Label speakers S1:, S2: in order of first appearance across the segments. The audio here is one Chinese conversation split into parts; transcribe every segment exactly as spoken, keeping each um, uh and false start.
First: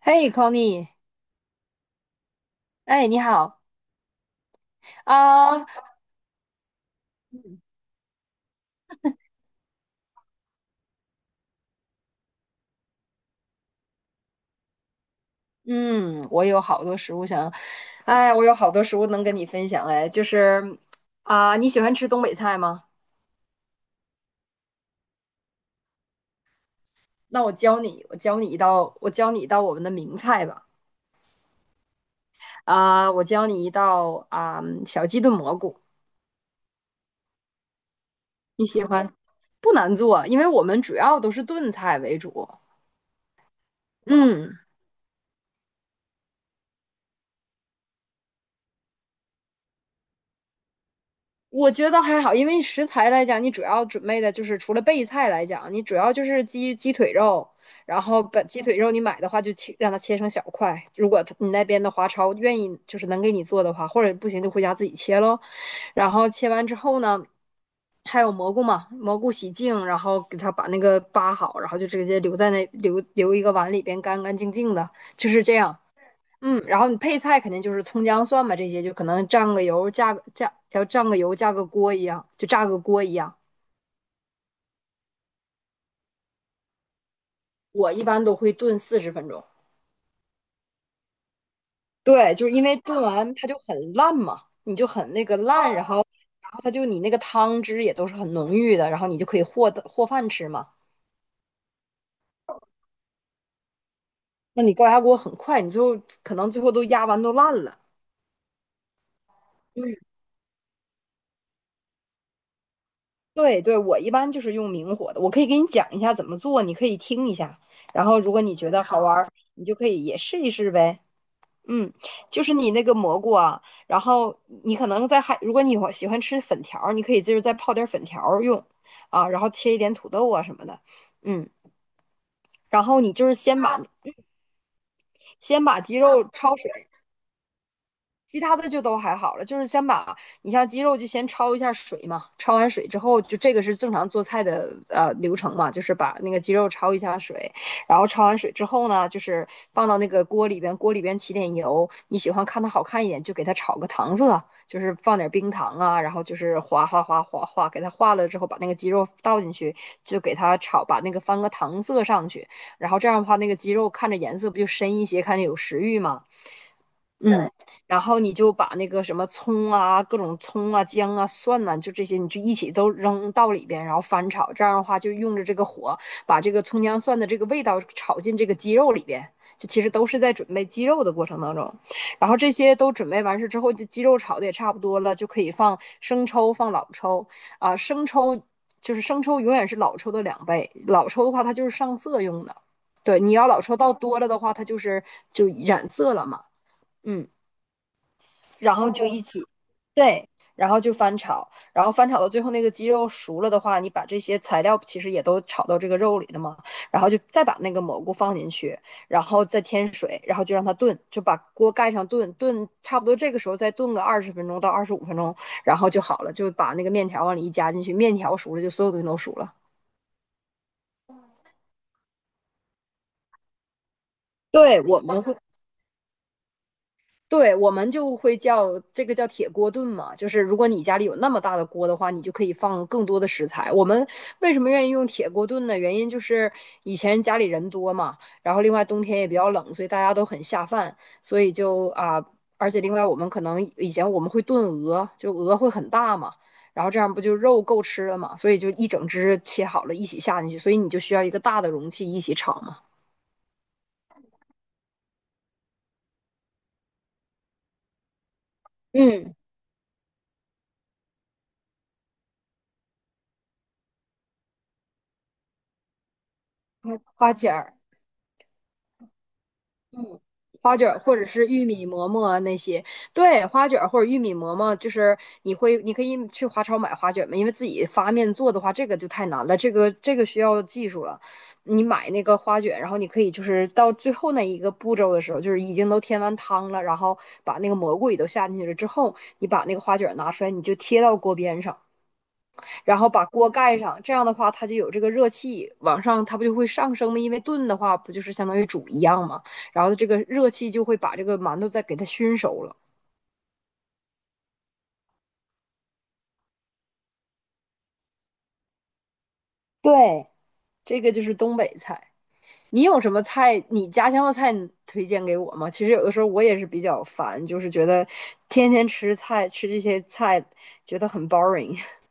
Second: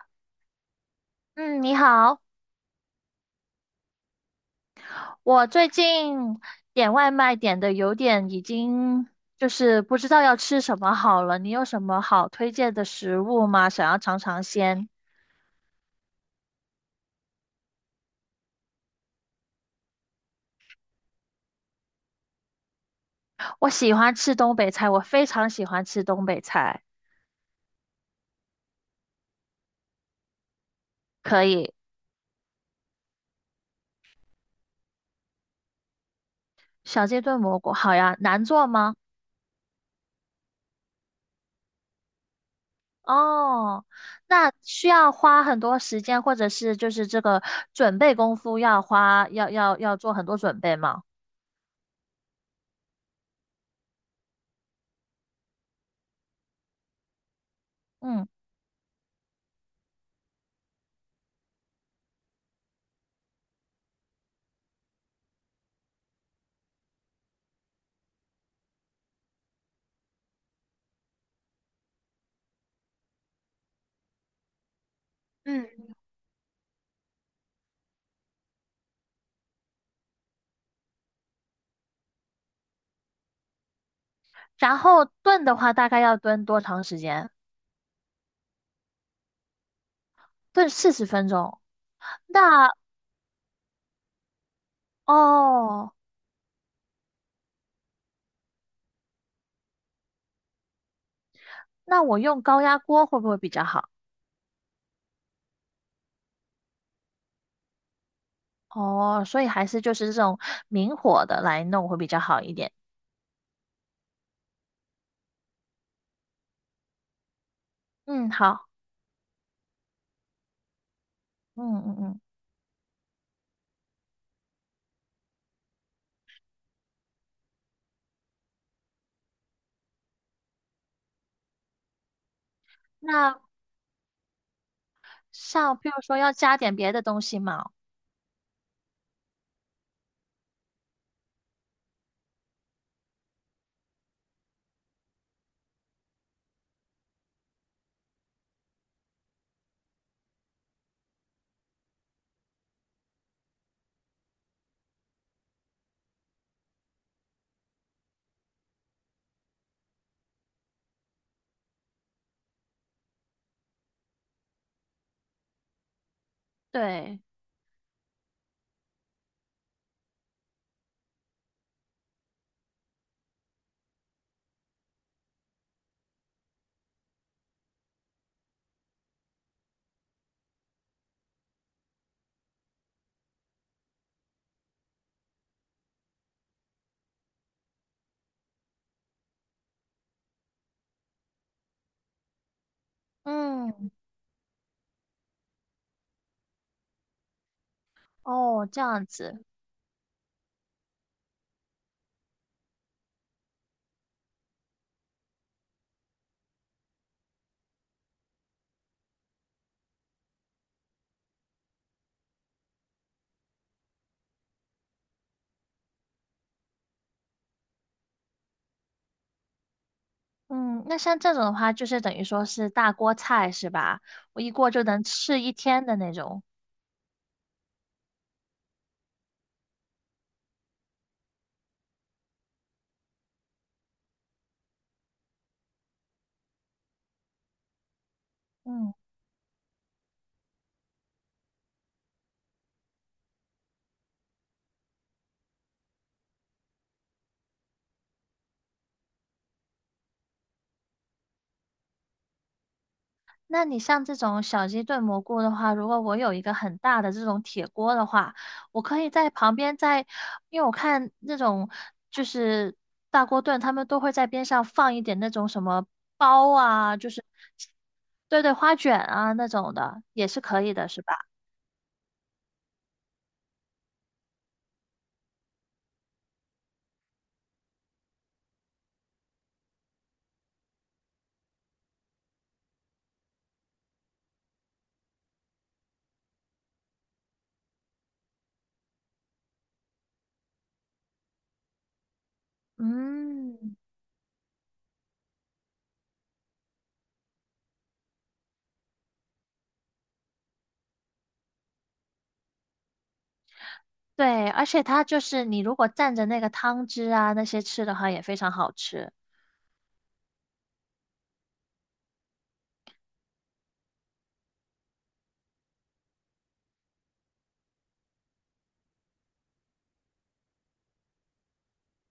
S1: 嘿，Connie，
S2: 嗯，你好。
S1: 哎，你好
S2: 我最
S1: 啊。
S2: 近点外卖点
S1: 嗯
S2: 的有点已经就是不知道要吃什么好了。你有什么好推荐的食物吗？想要尝尝鲜。
S1: 嗯，我有好多食物想，哎，我有好多食物能跟你分享，哎，就是啊，你喜欢吃东北菜吗？
S2: 我喜欢吃东北菜，我非常喜欢吃东北菜。
S1: 那我教你，我教你一道，我教你一道我们的名菜吧，
S2: 可以。
S1: 啊，我教你一道啊，小鸡炖蘑菇，
S2: 小鸡炖蘑菇，好呀，难
S1: 你
S2: 做
S1: 喜
S2: 吗？
S1: 欢？不难做，因为我们主要都是炖菜为主，
S2: 哦，那
S1: 嗯。
S2: 需要花很多时间，或者是就是这个准备功夫要花，要要要做很多准备吗？
S1: 我觉得还好，因为食材来讲，你主要准备的就是除了备菜来讲，你主要就是鸡鸡腿肉，然后
S2: 嗯。
S1: 把鸡腿肉你买的话就切，让它切成小块。如果他你那边的华超愿意就是能给你做的话，或者不行就回家自己切咯。然后切完之后呢，还有蘑菇嘛，蘑菇洗净，然后给它把那个扒好，然后就直接留在那留留一个碗里边干干净净的，就是这
S2: 嗯，
S1: 样。嗯，然后你配菜肯定就是葱姜蒜嘛，这些就可能蘸个油，加个加，要蘸个油，加个锅一样，就炸个锅一样。
S2: 然后炖的话大概要炖多长时间？
S1: 我一般都会炖四十分钟，
S2: 炖四十分钟。
S1: 对，就是因
S2: 那
S1: 为炖完它就很烂嘛，你就很那个烂，然
S2: 哦，
S1: 后然后它就你那个汤汁也都是很浓郁的，然后你就可以和的和饭吃嘛。
S2: 那我用高压锅会不会比较好？
S1: 那你高压锅很快，你最后可能最后都压完都烂了。
S2: 哦，所以还是就
S1: 嗯，
S2: 是这种明火的来弄会比较好一点。
S1: 对对，我一般就是用明火的，我可以给你讲一下怎么做，你可以听一下，然后
S2: 嗯，
S1: 如果你
S2: 好。
S1: 觉得好玩儿，你就可以也试一试呗。
S2: 嗯
S1: 嗯，
S2: 嗯嗯。
S1: 就是你那个蘑菇啊，然后你可能在还，如果你喜欢吃粉条儿，你可以就是再泡点儿粉条儿用啊，然后切一点土豆啊什么的，嗯，然后你就是
S2: 那
S1: 先把先
S2: 像
S1: 把
S2: 譬
S1: 鸡
S2: 如说
S1: 肉
S2: 要加
S1: 焯
S2: 点
S1: 水。
S2: 别的东西嘛？
S1: 其他的就都还好了，就是先把，你像鸡肉就先焯一下水嘛，焯完水之后，就这个是正常做菜的呃流程嘛，就是把那个鸡肉焯一下水，然后焯完水之后呢，就是放到那个锅里边，锅里边起点油，你喜欢看它好看一点，就给它炒个糖色，就是放点冰糖啊，然后就是哗哗哗哗哗，给它化了之后，把那个鸡肉倒进去，就给它炒，把那个翻个糖色上去，然后这样的话，那个鸡肉看着颜色不就深一些，看着有食欲嘛。
S2: 对。
S1: 嗯，然后你就把那个什么葱啊、各种葱啊、姜啊、蒜呐、就这些，你就一起都扔到里边，然后翻炒。这样的话，就用着这个火，把这个葱姜蒜的这个味道炒进这个鸡肉里边。就其实都是在准备鸡肉的过程当中，然后这些都准备完事之后，这鸡肉炒的也差不多了，就可以放生抽、放老抽啊。生抽就是生抽，永远是老抽的两倍。老抽的话，它就是上色用的。对，你要老抽
S2: 嗯。
S1: 倒多了的话，它就是就染色了嘛。嗯。
S2: 哦，
S1: 然
S2: 这
S1: 后
S2: 样
S1: 就一起，
S2: 子。
S1: 对，然后就翻炒，然后翻炒到最后那个鸡肉熟了的话，你把这些材料其实也都炒到这个肉里了嘛，然后就再把那个蘑菇放进去，然后再添水，然后就让它炖，就把锅盖上炖，炖差不多这个时候再炖个二十分钟到二十五分钟，然后就好了，就把那个面条往里一加进去，面条熟了就所有东西都熟了。
S2: 嗯。那像这种的话，就是等于说是大锅菜是吧？我一锅
S1: 对，
S2: 就
S1: 我
S2: 能
S1: 们会，
S2: 吃一天的那种。
S1: 对，我们就会叫这个叫铁锅炖嘛，就是如果你家里有那么大的锅的话，你就可以放更多的食材。我们为什么愿意用铁锅炖呢？原因就是以前家里人多嘛，然后另外
S2: 嗯。
S1: 冬天也比较冷，所以大家都很下饭，所以就啊，而且另外我们可能以前我们会炖鹅，就鹅会很大嘛，然后这样不就肉够吃了嘛，所以就一整只切好了一起下进去，所以你就需要一个大的容器一起炒嘛。
S2: 那你像这种小鸡炖蘑菇的话，如果我有一个很大的这种铁锅的话，我可以在
S1: 嗯，
S2: 旁边在，因为我看那种就是大锅炖，他们都会在边上放一点那种什么包啊，就是
S1: 花钱儿。
S2: 对对花卷啊那种的，也是可以
S1: 花
S2: 的，
S1: 卷儿
S2: 是吧？
S1: 或者是玉米馍馍啊那些，对，花卷儿或者玉米馍馍，就是你会，你可以去华超买花卷嘛，因为自己发面做的话，这个就太难了，这个这个需要技术了。你买那个花卷，然后你可以就是到最后那一个步骤的时候，就是已经都添完汤了，然后把那个蘑菇也都下进去了之后，你把那个花卷儿拿出来，你就贴到锅边上。然后把锅
S2: 嗯，
S1: 盖上，这样的话它就有这个热气往上，它不就会上升吗？因为炖的话不就是相当于煮一样吗？然后这个热气就会把这个馒头再给它熏熟了。
S2: 对，而且它就是你如果蘸着那个汤汁啊那些吃的话，也非常好吃。
S1: 对，这个就是东北菜。你有什么菜？你家乡的菜你推荐给我吗？其实有的时候我也是比较烦，就是觉得天天吃菜，吃这些菜觉得很 boring。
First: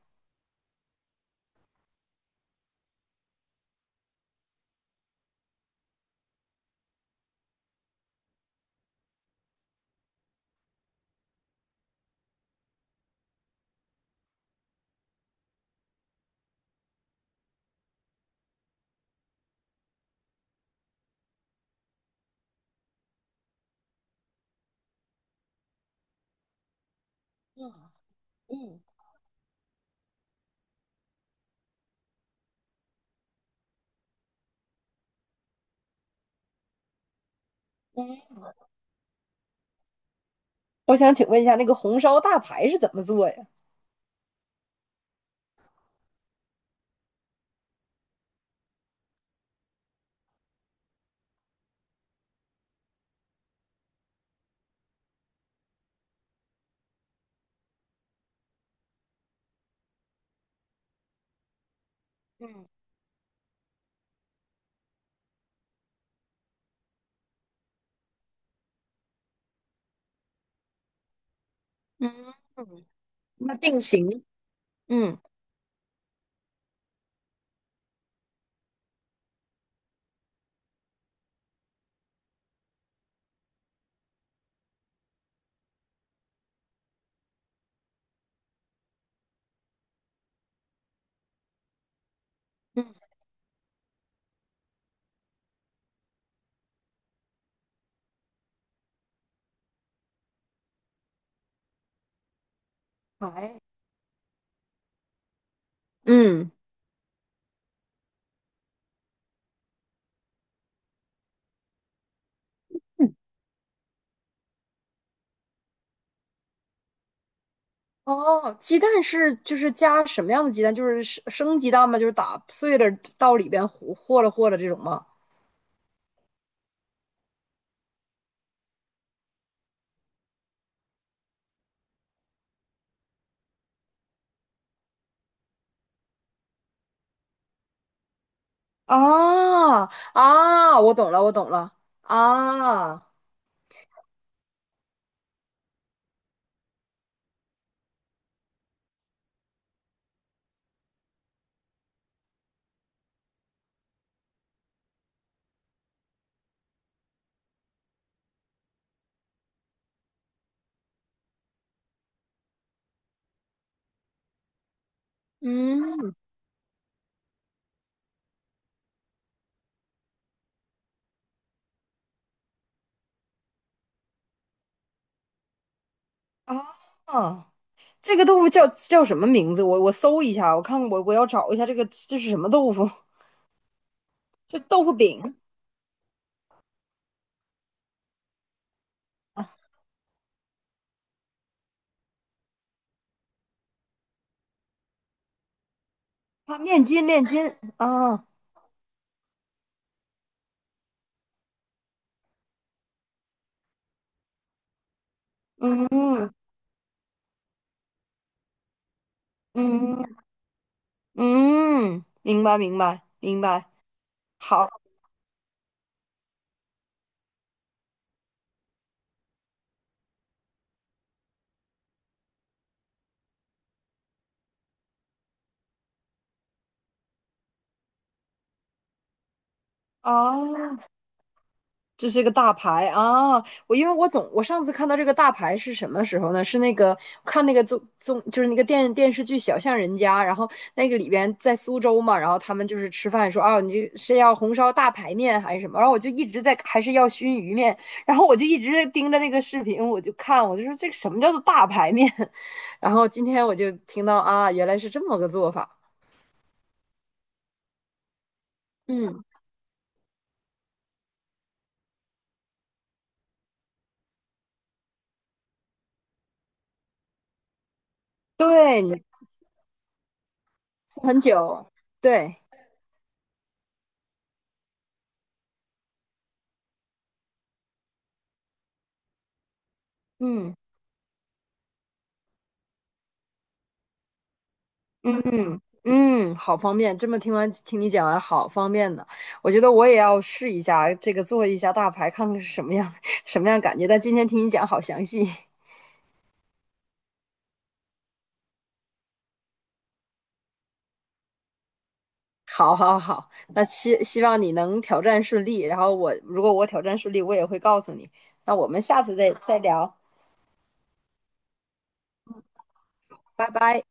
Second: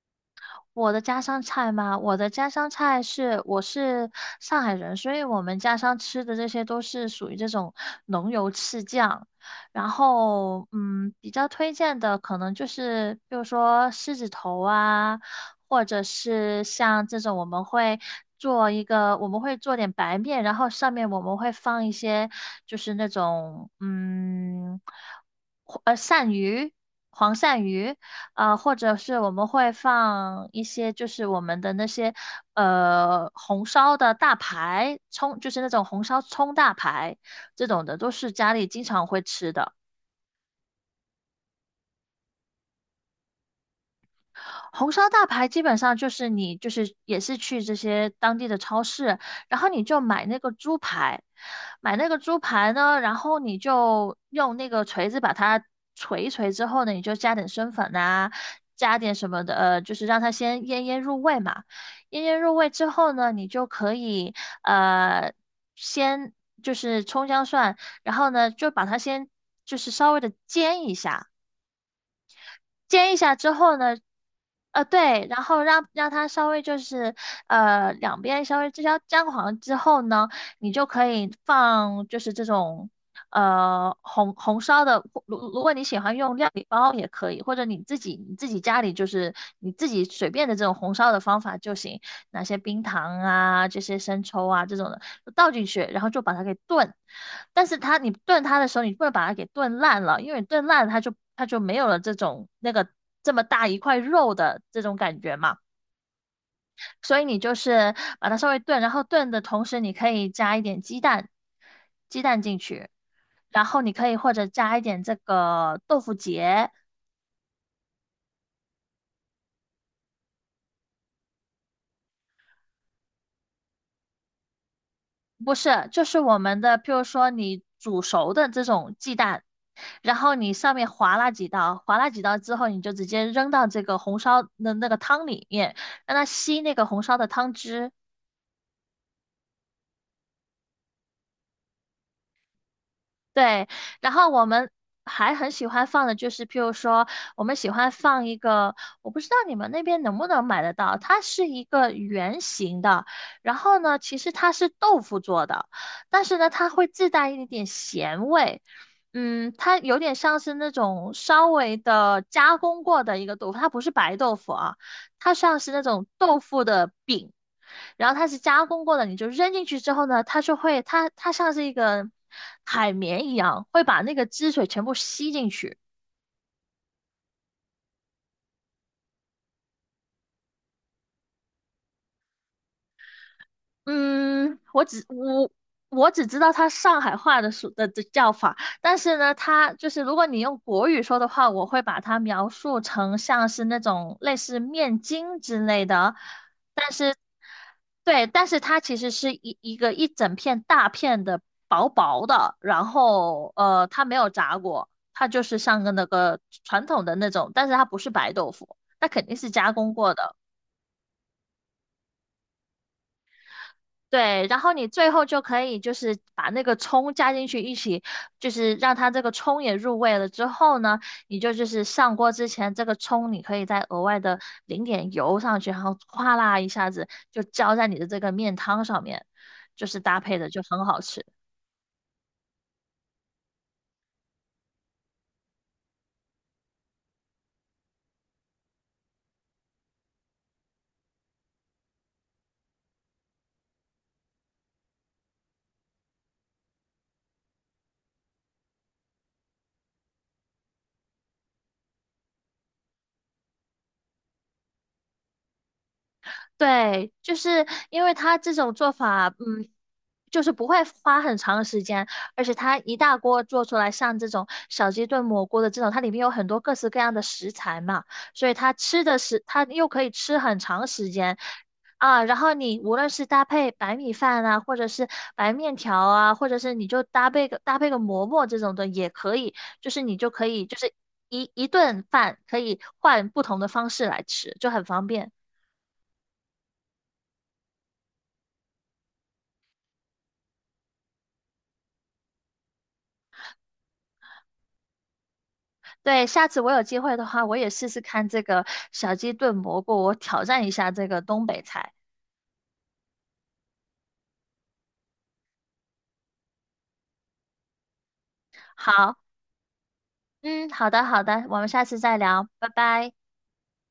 S2: 我的家乡菜吗？我的家乡菜是，我是上海人，所以我们家乡吃的这些都是属于这种浓油赤酱。然后，嗯，比较推荐的可能就是，比如说狮子头啊，或者是像这种我们会做一个，我们会做点白面，然后上面我们会放一些就是那种，嗯，呃，鳝鱼，黄鳝鱼。啊，或者是我们会放一些就是我们的那些呃红烧的大排，葱，就是那种红烧葱大排这种的，都是家里经常会吃的。
S1: 我想请问一下，那个红烧大排是怎么做呀？
S2: 红烧大排基本上就是你就是也是去这些当地的超市，然后你就买那个猪排，买那个猪排呢，然后你就用那个锤子把它锤一锤之后呢，你就加点生粉呐、加点什么的，呃，就是让它先腌腌入味嘛。腌腌入
S1: 嗯
S2: 味之后呢，你就可以呃先就是葱姜蒜，然后呢就把它先就是稍微的煎一下。
S1: 嗯嗯，
S2: 煎一下之
S1: 那
S2: 后
S1: 定
S2: 呢，
S1: 型，
S2: 呃，
S1: 嗯，
S2: 对，然后让让它稍微就是呃两边稍微至少沾黄之后呢，你就可以放就是这种呃红红烧的，如如果你喜欢用料理包也可以，或者你自己你自己家里就是你自己随便的这种红烧的方法就行。哪些冰
S1: 嗯，
S2: 糖啊，这些生抽啊这种的倒进去，然后就把它给炖。但是它你炖它的时候，你不能把它给炖烂了，因为你炖烂了它就它就没有了这种那个这么
S1: 排，
S2: 大一块肉的这种感觉嘛。
S1: 嗯，
S2: 所以你就是把它稍微炖，然后炖的同时，你可以加一点鸡蛋，鸡蛋进去，
S1: 嗯，
S2: 然后你可以或者加一点这个豆腐结。
S1: 哦，鸡蛋是就是加什么样的鸡蛋？就是生生鸡蛋吗？就是打碎了到里边和和了和了这种吗？
S2: 不是，就是我们的，譬如说你煮熟的这种鸡蛋，然后你上面划拉几刀，划拉几刀之后，你就直接扔到这个红烧的那个汤里面，让它吸那个红烧的汤汁，
S1: 啊，啊，我懂了，我懂了，啊，
S2: 对。然后我们还很喜欢放的就是，譬如说，我们喜欢放一个，我不知道你们那边能不能买得到，它是一个圆形的，然后呢，其实它是豆腐做的，但是呢，它会自带一点咸味。嗯，它有点像是那种稍微的加工过的一个豆腐，它不是白豆腐啊，它像是那种
S1: 嗯，
S2: 豆腐的饼。然后它是加工过的，你就扔进去之后呢，它就会，它它像是一个海绵一样，会把那个汁水全部吸进去。
S1: 啊，这个豆腐叫叫什么名字？我我搜一下，我看我我要找一下这个这是什么豆腐？这
S2: 嗯，我
S1: 豆腐
S2: 只
S1: 饼
S2: 我我只知道它上海话的说的的叫法，但是呢，它就是如果你用国语说的话，我会把它描述成像是那种类似面筋之类的，
S1: 啊，面筋面筋啊，
S2: 对。但是它其实是一一个一整片大片的薄薄的，然后呃，它没有炸过，它就是像
S1: 嗯
S2: 个那
S1: 嗯
S2: 个传统的那种，但是它不是白豆腐，它肯定是加工
S1: 嗯，
S2: 过的。
S1: 嗯，明白明白明白，
S2: 对，然
S1: 好
S2: 后你最后就可以就是把那个葱加进去一起，就是让它这个葱也入味了之后呢，你就就是上锅之前，这个葱你可以再额外的淋点油上去，然后哗啦一下子就浇在你的这个面汤上面，就是搭配
S1: 啊，
S2: 的就
S1: 哦，
S2: 很好吃。
S1: 这是一个大牌啊！我因为我总我上次看到这个大牌是什么时候呢？是那个看那个综综就是那个电电视剧《小巷人家》，然后那个里边在苏州嘛，然后他们就是吃饭说啊，你这是要红烧大排面还是什么？然后我就一直在还是要熏鱼面，然后我就一直盯着那个视频，我就看，我就说这个什么叫做大排面？然后今天我就听到啊，原来是这么个做法。
S2: 对，就是因为他这种做
S1: 嗯，
S2: 法，嗯，就是不会花很长的时间，而且它一大锅做出来，像这种小鸡炖蘑菇的这种，它里面有很多各式各样的食材嘛，所以它
S1: 对，
S2: 吃
S1: 你
S2: 的是，它又可以吃很长时
S1: 很
S2: 间
S1: 久，
S2: 啊。
S1: 对，
S2: 然后你无论是搭配白米饭啊，或者是白面条啊，或者是你就搭配个搭配个馍馍这种的也可以，就是你就可
S1: 嗯。
S2: 以就是一一顿饭可以换不同的方式来吃，就很方便。
S1: 嗯嗯，好方便。这么听完听你讲完，好方便的。我觉得我也要试一下这个做一下大牌，看看是什么样 什么样感觉。但今天听你讲好详细，
S2: 对，下次我有机会的话，我也试试看这个小鸡炖蘑菇，我挑战一下这个东北菜。
S1: 好好好。那希希望你能挑战顺利。然后我如果我挑战顺利，我也会告诉你。那我们下次
S2: 好，
S1: 再再聊，
S2: 嗯，好的，好的，我们下次再聊，拜拜。
S1: 拜拜。